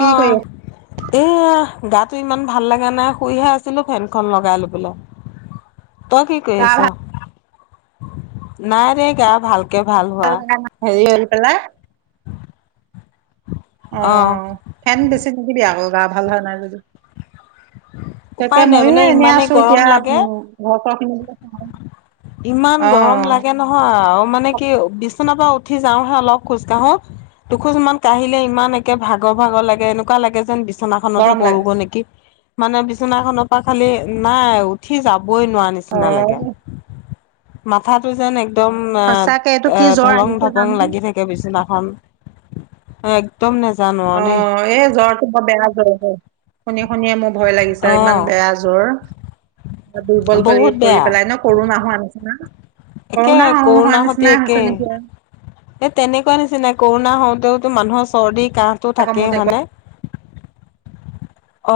কি অ কৰি এয়া। গাটো ইমান ভাল লাগা নাই শুইহে আছিলো ফেনখন লগাই লৈ পেলাই তই কি কৰি গা আছ নাইৰে গা ভাল। হোৱা। হেৰি পেলাই অ ফেন বেছি নিদিবি আক গা ভাল হোৱা নাই যদি। তাকে উপায় নাই ময়ো মানে এনে ইমানেই আছো গৰম এতিয়া লাগে উ ঘৰখিনি ইমান গৰম লাগে নহয় আৰু মানে কি বিছনাৰ পৰা উঠি যাওঁহে অলপ খোজকাঢ়ো দোখোজ মান কাঢ়িলে ইমান একে ভাগৰ ভাগৰ লাগে এনেকোৱা লাগে যেন বি চনাখনতহে গৰম লাগে পৰোগৈ নেকি মানে বিছনা খনৰ পৰা খালি নাই উঠি যাব কবই নোৱাৰা অ নিচিনা লাগে, মাথাটো যেন এক দম সঁচাকে এইটো কি জ্বৰ ঢলং আহিছে ঢপং জানো লাগি থাকে বিচনাখন। নেজানো অ আৰু দেই এ জ্বৰ তো বৰ বেয়া জ্বৰ শুনি শুনিয়ে মোৰ ভয় লাগিছে অ ইমান বেয়া জ্বৰ। দুৰ্বল বহুত কৰি বেয়া কৰি পেলাই ন কৰোনা হোৱা নিচিনা। একে কোৰোণা হ হোৱা নিচিনাই হৈছে নেকি। এ তেনেকোৱা নিচিনাই কৰোণা হওঁতেও তো মানুহৰ চৰ্দি কাহটো আকৌ থাকেই মোৰ হয়নে, অ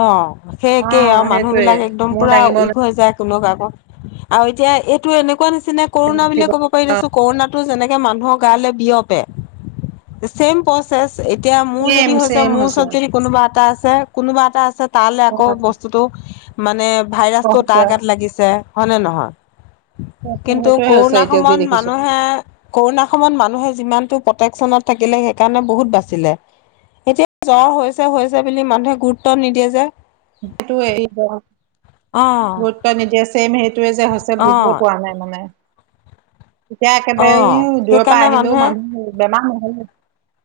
সেই অ একেই আৰু মানুহ সেইটোয়ে বিলাক একদম মোৰ পুৰা দাঙিব ৱীক হৈ যায়। টোল গাৰ্ভ আৰু এতিয়া এইটো এনেকোৱা নিছি না কৰোনা বুলিয়ে নুঠিব ক'ব পাৰি দেছো কৰোণাতো যেনেকে মানুহক ইফালে বিয়পে ছেম প্ৰচেছ। এতিয়া মোৰ চেম যদি হৈছে চেম মোৰ ওচৰত যদি কোনোবা এটা আছে কোনোবা এটা আছে তালৈ অ আকৌ বস্তুটো মানে ভাইৰাছ টো তাৰ গাত লাগিছে হয়নে নহয়। কিন্তু সেইটোয়ে হৈছে কৰোণা এতিয়া যি সময়ত দেখিছো মানুহে কৰোণা সময়ত মানুহে যিমান টো প্ৰটেকচন অত থাকিলে সেইকাৰণে বহুত বাচিলে। এতিয়া জ্বৰ হৈছে হৈছে বুলি মানুহে গুৰুত্ব নিদিয়ে যে। এইটো এৰিব, অ ভোট বা মিদিয়া ছেম সেই। সেইটোৱে যে হৈছে অ বুজিয়ে পোৱা নাই মানে। এতিয়া অ একেবাৰে দূৰৰ পৰা সেইকাৰণে আহিলেও মানুহে মানুহ বেমাৰ নহলে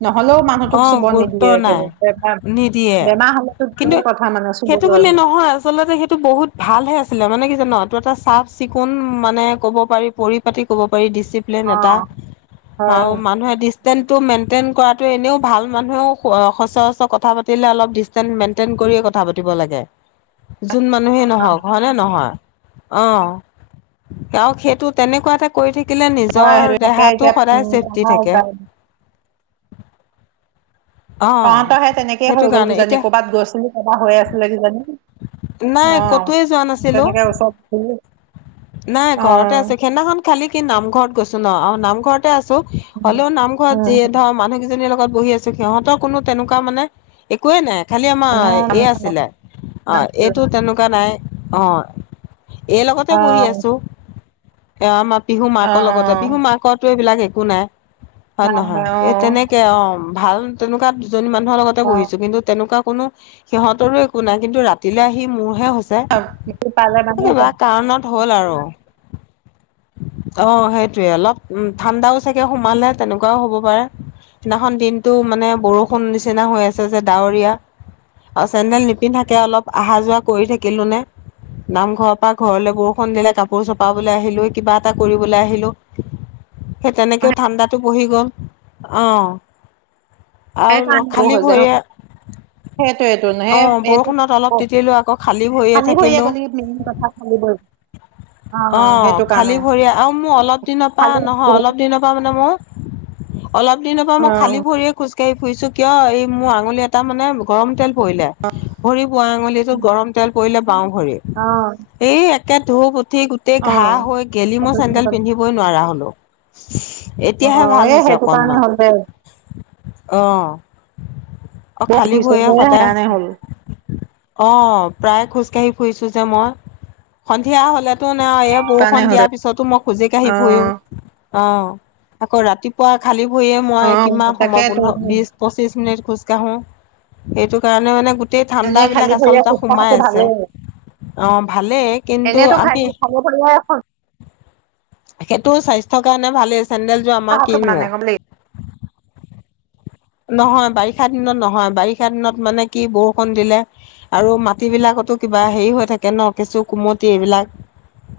নহলেও অ মানুহটোক চুব গুৰুত্ব নিদিয়ে নাই একেবাৰে, বেমাৰ নিদিয়ে বেমাৰ হলেতো কিন্তু দূৰৰ কথা মানে সেইটো চুবলৈ বুলি নহয়, আচলতে সেইটো বহুত ভালহে আছিলে, মানে কি জানা অ টো এটা চাফ চিকুণ মানে ক'ব পাৰি পৰিপাতি কব পা ৰি দিছিপ্লেন অ এটা হয় আৰু মানুহে ডিচটেন্স টো মেইনটেইন কৰাটো এনেও ভাল মানুহেও সচৰাচৰ কথা পাতিলে অলপ ডিচটেন্স মেইনটেইন কৰিয়ে কথা পাতিব লাগে। যোন মানুহেই নহওক হয়নে নহয়। অ তেওঁ সেইটো তেনেকোৱা এটা কৰি থাকি থাকিলে হয় সেইটো নিজৰ তাকে এতিয়া দেহাটো সদায় উম চেফটি পঢ়া থাকে। যায় অ তহঁতৰ হে তেনেকেই সেইটো হৈ গ'ল কাৰণে কিজানি এতিয়া কৰ'বাত গৈছিলি কাবাৰ হৈ আছিলে কিজানি নাই অহ ক'তোৱে যোৱা নাছিলো তেনেকে ওচৰত নাই অ ঘৰতে আছে সেদিনাখন খালি সি নামঘৰত, গৈছো ন অ নামঘৰতে আছো হলেও নামঘৰত যি ধৰ মানুহ কেইজনীৰ লগত বহি আছো সিহঁতৰ কোনো তেনেকোৱা মানে একোৱেই নাই খালি আমাৰ এই মানুহ আছিলে অ নাছিলে এইটো তেনেকোৱা নাই অ এই অ, লগতে বহি আছো। এ আমাৰ পিহু অ, মাকৰ অ, লগতে পিহু মাকটো এইবিলাক একো নাই। হয় নহয় নাই অ, এই তেনেকে অ ভাল তেনেকোৱা দুজনী মানুহৰ লগতে অ, বহিছো কিন্তু তেনেকোৱা কোনো সিহঁতৰো একো নাই কিন্তু ৰাতিলে আহি মোৰ হে হৈছে সেইটো পালে হে মানে কিবা কাৰণত হ'ল আৰু। অ সেইটোয়ে অলপ উ ঠাণ্ডাও চাগে সোমালে তেনেকুৱাও হ'ব পাৰে। সেইদিনাখন দিনটো মানে বৰষুণ নিচিনা হৈ আছে যে ডাৱৰীয়া। আও চেণ্ডেল নিপিন্ধকে অলপ অহা যোৱা কৰি থাকিলোঁ নে নামঘৰৰ পৰা ঘৰলৈ বৰষুণ দিলে কাপোৰ চপাবলৈ আহিলো কিবা এটা কৰিবলৈ আহিলো। সেই তেনেকেও ঠাণ্ডাতো বহি গ'ল, অহ। আৰু সেইকাৰণে খালী হৈ যায় ভৰি ন এ সেইটোৱেটো অ সেই এইটো বৰষুণত অলপ তিতিলো আকৌ খালী ভৰিয়ে থাকিলো। গলি মেইন কথা খালী ভৰি অ সেইটো কাৰণে খালী ভৰি আৰু মোৰ অলপ দিনৰ পৰা খালী নহয় ভৰি অলপ দিনৰ পৰা মানে মোৰ অলপ দিনৰ পৰা অ, মই খালী ভৰিয়ে খোজকাঢ়ি ফুৰিছোঁ কিয় এই মোৰ আঙুলি এটা মানে গৰম তেল পৰিলে ভৰি বোৱা আঙুলিটোত গৰম তেল পৰিলে বাওঁ ভৰি অ, এই একে ধুপ উঠি গোটেই ঘাঁহ অ, হৈ গেলি মই চেন্দেল পিন্ধিবই নোৱাৰা হলো। অ, এতিয়াহে ভাল এই হৈছে সেইটো কাৰণে অকনমান হ'ল দে অহ। অ বৰষুণ খালী দিছে ভৰি যে সদায় সেইকাৰণে হ'ল অ প্ৰায় খোজকাাঢ়ি ফুৰিছোঁ যে মই সন্ধিয়া হ'লে। টো নাই এই সেইকাৰণে বৰষুন হৈছে দিয়াৰ পিছতো মই খোজ কাঢ়ি অ, ফুইউ অ আকৌ ৰাতিপুৱা খালি ভৰিয়ে অ, মই কিমান সময় তাকেতো পোন্ধৰ বিছ পঁচিছ মিনিট খোজকাঢ়োঁ। সেইটো কাৰণে মানে গোটেই এনেই খালী ঠাণ্ডাবিলাক ভৰিয়ে আচলতে খোজ কঢ়াটো সোমাই আছে। ভালেই আহ ভালেই কিন্তু এনেইতো খালী আমি খালী ভৰিয়ে খোজ সেইটো স্বাস্থ্যৰ কাৰণে ভালেই চেন্দেলযোৰ আমাৰ কঢ়াটো কিনো মানে গম নহয় বাৰিষা দিনত নহয় বাৰিষা দিনত মানে কি বৰষুণ দিলে আৰু মাটি বিলাক কটো কিবা হেৰি হৈ থাকে ন কেঁচু কুমতি এইবিলাক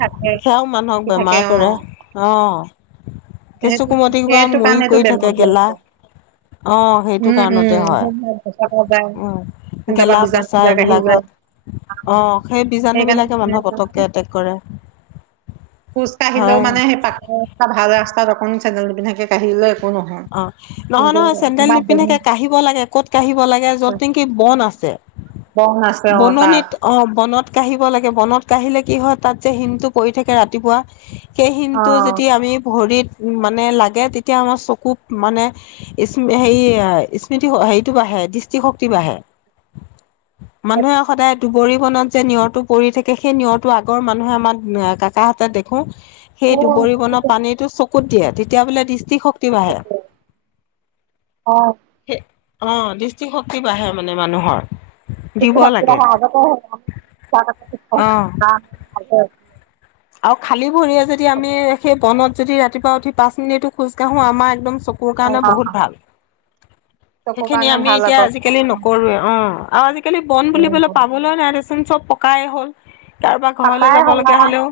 থাকে সেয়াও মানুহক কি থাকে বেমাৰ অ কৰে অঁ। সেইটো কেঁচু কুমতি কিবা সেইটো মৰি কাৰণেতো গৈ বেমাৰ থাকে বিলাক গেলা হয় অ সেইটো উম উম কাৰণতে সেইবিলাক গছকা যায় হয় উ। তাৰ পৰা গেলা বীজাণু পচা বিলাক আহি যায় এইবিলাকত অ সেই বীজাণু বিলাকে সেইকাৰণে মানুহক পতককে এটেক কৰে। খোজ কাঢ়িলেও হয় মানে সেই পাকৰ ৰাস্তা ভাল ৰাস্তাত অকণ চেনদেল নিপিন্ধাকে কাঢ়িলে একো নহয় অ নহয় কিন্তু নহয় চেন্দেল কিবা বন নিপিন্ধোকে কাঢ়িব লাগে ক'ত কাঢ়িব লাগে আছে য'ত নেকি বন আছে। বন আছে অ তাত বননিত অ বনত কাঢ়িব লাগে বনত কাঢ়িলে কি হয় তাত যে হিমটো পৰি থাকে ৰাতিপুৱা সেই অ হিমটো যেতিয়া আমি ভৰিত উ মানে লাগে তেতিয়া আমাৰ চকু মানে স্ম হেৰি স্মৃতি হেৰিটো বাঢ়ে দৃষ্টিশক্তি বাঢ়ে। মানুহে সদায় দুবৰি বনত যে নিয়ৰটো পৰি থাকে সেই নিয়ৰটো আগৰ মানুহে আমাৰ কাকাহঁতে দেখোঁ সেই দুবৰি বন সেইটো পানীটো চকুত দিয়ে তেতিয়া বোলে দৃষ্টি শক্তি বাঢ়ে। অঁ অ দৃষ্টিশক্তি বাঢ়ে মানে মানুহৰ। দৃষ্টি দিব শক্তি লাগে বাঢ়ে অ। আগতে আৰু খালী ভৰিয়ে যদি আমি সেই বনত যদি ৰাতিপুৱা উঠি পাঁচ মিনিটটো খোজকাঢ়ো আমাৰ একদম চকুৰ কাৰণে বহুত ভাল চকুৰ সেইখিনি কাৰণে আমি ভাল এতিয়া আজিকালি আকৌ নকৰোঁৱে অ। আৰু আজিকালি বন বুলিবলৈ পাবলৈও নাই দেচুন চব পকাই হ'ল। তাৰ পৰা ঘৰলৈ পাকাই যাব হলা লগীয়া হ'লেও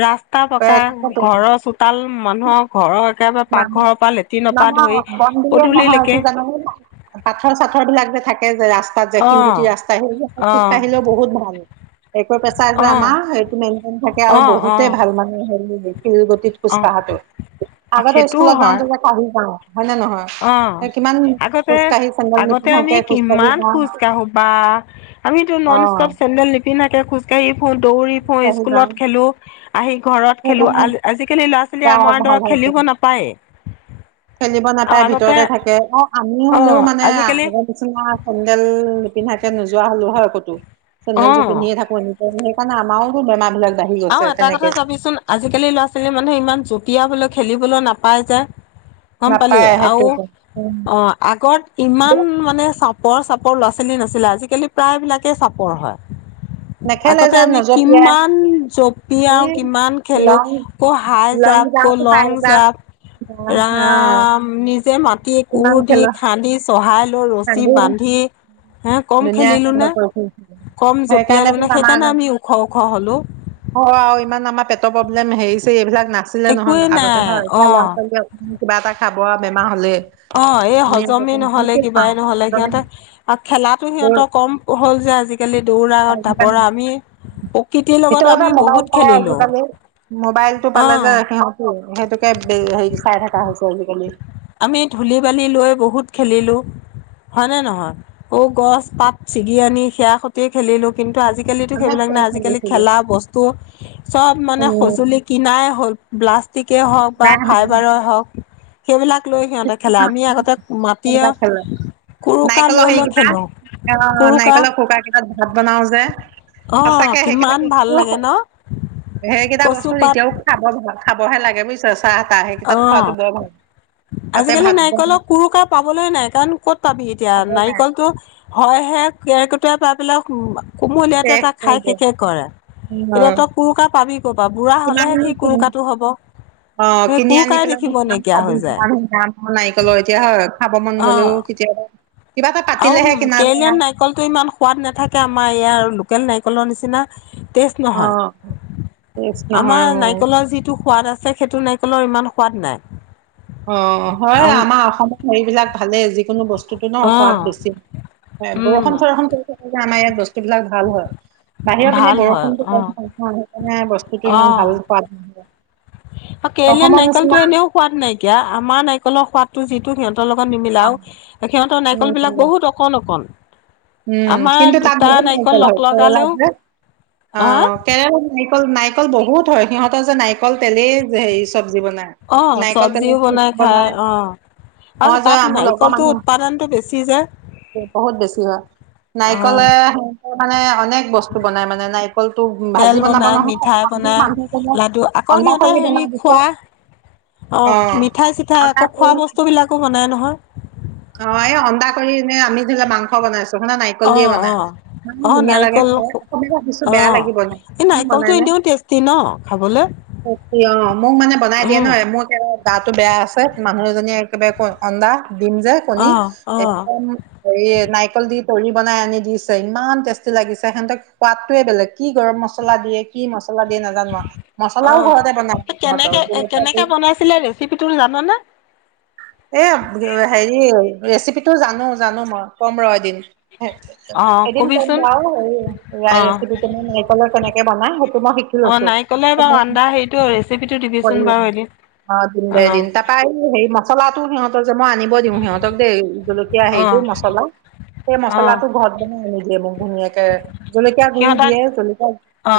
ৰাস্তা এ পকা তাকেতো ঘৰৰ চোতাল মানুহৰ ঘৰত একেবাৰে মানুহ পাকঘৰৰ পৰা লেট্ৰিনৰ পৰা নহয় ধৰি বন বুলিয়ে নহয় কি পদূলিলৈকে জানানে পাথৰ চাথৰ বিলাক যে থাকে যে ৰাস্তাত যে অ শিলগুটি ৰাস্তা সেইবিলাক অ খোজকাঢ়িলেও বহুত ভাল। একো [unintelligible] অ সেইটো মেইনটেইন থাকে আৰু অ অ বহুতে ভাল মানে হয় শিল গুটিত খোজ অ অ কঢ়াটো, আগতে সেইটোও স্কুলত হয় যাওঁতে যে কাঢ়ি যাওঁ। হয় নে নহয় অ', কিমান আগতে খোজ কাঢ়ি চেন্দেল আগতে নিপিন্ধাকে খোজ কাঢ়ি যাওঁ। আমিতটো অ নন ষ্টপ চেডেল নিপিন্ধাকে খোজকাঢ়ি ফুৰো দৌৰি খোজ ফু কাঢ়ি যাওঁ স্কুলত খেলো আহি ঘৰত খেলো সেইকাৰণে আজিকালি লাষ্ট লৰা ছোৱালী গা আমাৰ ভাল দৰে হৈছে খেলিব নাপায়। খেলিব নাপায় ভিতৰতে থাকে আৰু আমি হ'লেও অ', মানে আজিকালি আগৰ নিচিনা চেডেল নিপিন্ধাকে নোযোৱা হ'লো হয় কতো চেন্দেল যোৰ অ', পিন্ধিয়ে থাকো এ সেইকাৰণে আমাৰো বেমাৰ বিলাক বাঢ়ি আৰু গৈছে এটা কথা তেনেকে চাবিচোন আজিকালি ল'ৰা ছোৱালী মানুহে ইমান জপিয়ালে খেলিবলৈ নাপাই যে গম পালি নাপায় আৰু সেইটোৱেটো উম অ আগত ইমান মানে চাপৰ ল'ৰা ছোৱালী নাছিলে আজিকালি প্ৰায়বিলাকে চাপৰ হয়। নেখেলে আগতে যে আমি নজপিয়াই কিমান জপিয়াই আও এই কিমান খেলো লং ক' হাই লং জাম্প ক' জাপ লং হাই জাপ জাম্প অ ৰাম নিজে মাতি কোৰ কিমান দি খেলা খান্দি চহাই ৰছী কান্দি বান্ধি হে কম ধুনীয়া খেলিলো কান্দ নে কৰি ফুৰিছিলে কম জপিয়ালো সেইকাৰণেতো নে সেইকাৰণে আমি ওখ ওখ হলো। অ ইমান আমাৰ পেটৰ প্ৰব্লেম হেৰিছে এইবিলাক। নাছিলে একোৱেই নহয় আগতে নাই হয় অ এতিয়া ল'ৰা ছোৱালী অকমান কিবা এটা খাব বেমাৰ হ'লে অ এ আমি হজমেই আগতে যি নহয় তি কিবাই খাওঁ নহ'লে সিহঁতে আৰু খেলা সিহঁতৰ কম হ'ল যে আজিকালি দৌৰা আজিকালি ঢাপৰা আমি প্ৰকৃতিৰ সেইটো লগত কথা আমি মোবাইল বহুত চলাই খেলিলোঁ আজিকালি মোবাইলটো অ পালে যে সিহঁতো সেইটোকে হেৰি চাই থকা হৈছে আজিকালি আমি ধূলি বালি লৈ বহুত খেলিলোঁ। হয় নে নহয় ঔ গছ পাত ছিগি আনি সেয়া সতিয়ে খেলিলো কিন্তু আজিকালি আজিকালিতো আমি সেইবিলাক খেল নাই আজিকালি খেলিছিলো খেলা বস্তু চব মানে উম সঁজুলি কিনাই হ'ল। ব্লাষ্টিকেই হওঁক বা নাই ফাইবাৰেই হওঁক সেইবিলাক লৈ সিহঁতে খেলে আমি আগতে মাটিয় সেইবিলাক খেলে নাৰিকলৰ হেৰিকেইটা আহ কুৰুকা নাৰিকলৰ কুকাৰ কেইটাত ভাত বনাও যে অ সচাঁকে সেইকেইটা কিমান ভাল বস্তু লাগে ন সেইকেইটা কচু বস্তু পাত এতিয়াও খাব ধ খাব খাবহে লাগে বুজিছা চাহ তাহ আহে কি অ তাত খোৱাটো ব আজিকালি নাৰিকলক কুৰুকাৰ পাবলৈয় নাই কাৰণ ক'ত পাবি এতিয়া খাব নাই নাৰিকলতটো হয় সে কেৰ্কেটুৱাই পাই বিলাক কুমলীয়াতে এ শেষ তে কৰি খাই দিয়ে শেষ কৰে এতিয়া তই কুৰুকা পাবি ক'বা বুঢ়া কিমান হলেহে সি কিনি কুৰুকাটো হব। অ সেই কিনি আনি কুৰুকাই পেলাই দেখিব মোক কিমান নাইকিয়া খাবি হৈ যায় সিমান দাম নাৰিকলৰ এতিয়া হয় খাব মন অ গ'লো কেতিয়াবা কিবা এটা আৰু পাতিলেহে কিনা যায় কেৰেলীয়ান আৰু নাৰিকলতটো ইমান সোৱাদ নাথাকে আমাৰ ইয়াৰ লোকেল নাৰিকলৰ নিচিনা টেষ্ট অ টেষ্ট নহয় আমাৰ নহয় মোৰ নাৰিকলৰ যিটো সোৱাদ আছে সেইটো ন নাৰিকলৰ ইমান সোৱাদ নাই। অ হয় অ আমাৰ অসমত হেৰি বিলাক ভালেই যি। যিকোনো বস্তুতো ন সোৱাদ বেছি বৰষুণ উম চৰষুন হয় যে আমাৰ ইয়াত সেইবিলাক ভাল হয়। বাহিৰৰ পিনে ভাল হয় বৰষুণ অ কম সেইকাৰণে বস্তুতটো ইমান ভাল সোৱাদ নহয়। কেৰেলিয়ান অসমৰ নাৰিকলতো নিচিনা এনেও সোৱাদ নাইকিয়া আমাৰ নাৰিকলৰ সোৱাদতটো যিটো সিহঁত সিহঁতৰ লগত নিমিলাও সিহঁতৰ নাৰিকল উম বিলাক বহুত অকণ অকণ উম আমাৰ কিন্তু তাত দুটা বহুত নাৰিকল লগ হয়‌ কেৰেলাত লগালেও যে অ হা কেৰেলা নাৰিকল নাৰিকল বহুত হয় সিহঁতৰ যে নাৰিকল তেলেই হেৰি চব লোচি বনায় অ নাৰিকল চব্জিও বনাই তেল খাই অ আৰু মই যে তাত মোৰ লগৰ নাৰিকলটো উৎপাদনটো বেছি যে মানুহ বহুত বেছি হয়। অ নাৰিকলে সেনেকে মানে অনেক বস্তু বনাই মানে। নাৰিকলটো তেল ভাজি বনাব বনাই নহয়। মিঠাই বনাই মানুহজনে লাডু আকৌ অন্দা সিহঁতে কৰি হেৰি বনাই দিছে। খোৱা অ মিঠাই চিঠাই অন্দা আকৌ কৰি খোৱা বস্তু বিলাকো বনাই নহয়। অ এই অন্দা কৰি ন আমি ধৰি ল মাংস বনাইছো। প্ৰথমে নাৰিকল অ দিয়ে অ বনাই অ ইমান ধুনীয়া লাগে নাৰিকল খাই অকমান ভাবিছো বেয়া লাগিব নাই বনাই নে বহুত টেষ্টি ন খাবলৈ টেষ্টি অ মোক মানে বনাই দিয়ে উম নহয় মোৰ একেবাৰে গাটো বেয়া আছে। মানুহ এজনীয়ে একেবাৰে অন্দা দিম যে অ কণী অ একদম হেই নাৰিকল দি দৰি বনাই আনি দিছে ইমান টেষ্টি লাগিছে সিহঁতক সোৱাদটোৱে বেলেগ কি গৰম মছলা দিয়ে কি মছ অ বনাই সিহঁতৰ কেনেকে এ জলকীয়া গুৰি কেনেকে বনাইছিলে ৰেচিপিটো জানানে [inaudible] এ হেৰি ৰেচিপিটো জানো জানো মই ক'ম ৰ এদিন। অ এদিন ক'ম কবিচোন বাৰু অ ৰেচিপিটো নাৰিকলৰ কেনেকে বনাই সেইটো মই শিকি অ লৈছো। নাৰিকলে বাৰু আন্দা সেইটো ৰেচিপিটো দিবিচোন বাৰু এদিন অ দিম দে অ এদিন তাৰপা সেই মছলাটো সিহঁতৰ মই আনিব দিওঁ সিহঁতক দেই জলকীয়া হেৰিটো অ', মছলা সেই অ', মচলাটো ঘৰত বনাই আনি দিয়ে মোক ধুনীয়াকে জলকীয়া গুৰি সিহঁতে দিয়ে জলকীয়া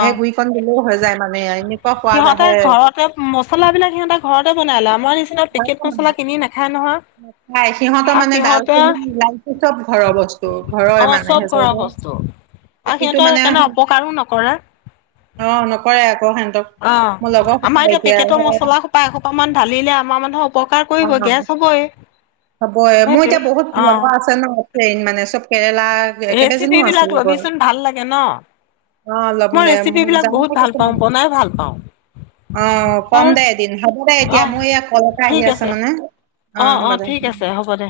সেই গু ৰি কন দিলেও হৈ যায় মানে এনে সিহঁতে ঘৰতে মছলাবিলাক সিহঁতে ঘৰতে বনাই লয় আমাৰ নিচিনা পেকেট মছলা কিনি নাখায় নহয়। নাখাই সিহঁতৰ আৰু মানে ডাল সিহঁতে চেনী ইলাইছি চব ঘৰৰ বস্তু ঘৰৰে অ মানে চব সেই কৰা চাইডে বস্তু আৰু প্ৰতিটো সিহঁতৰ মানে সেইকাৰণে অ অপকাৰো নকৰে নকৰে আকৌ সিহঁতক অ মোৰ লগৰ সোপা আমাৰ এতিয়া অ পেকেটৰ মছলা সোপা এসোপ মান ঢালিলে আমাৰ মানুহৰ উপকাৰ কৰিবই গেছ হ'বই হ'ব এ মোৰ সেইটোৱে এতিয়া বহুত অ', লগৰ আছে ন ট্ৰেইন মানে চব কে কেবাজনীয়ো আছে ৰেচিপিবিলাক লগৰ ল'বিচোন ভাল লাগে ন? অ লব মই নে ৰেচিপিবিলাক জানো বহুত নাই ভাল কছে পাওঁ, মই বনাই ভাল পাওঁ অ কম আৰু দে এদিন হ'ব দে এতিয়া অ', মোৰ এয়া কল এটা আহি আছে মানে অ অ হ'ব দে ঠিক উম আছে হ'ব দে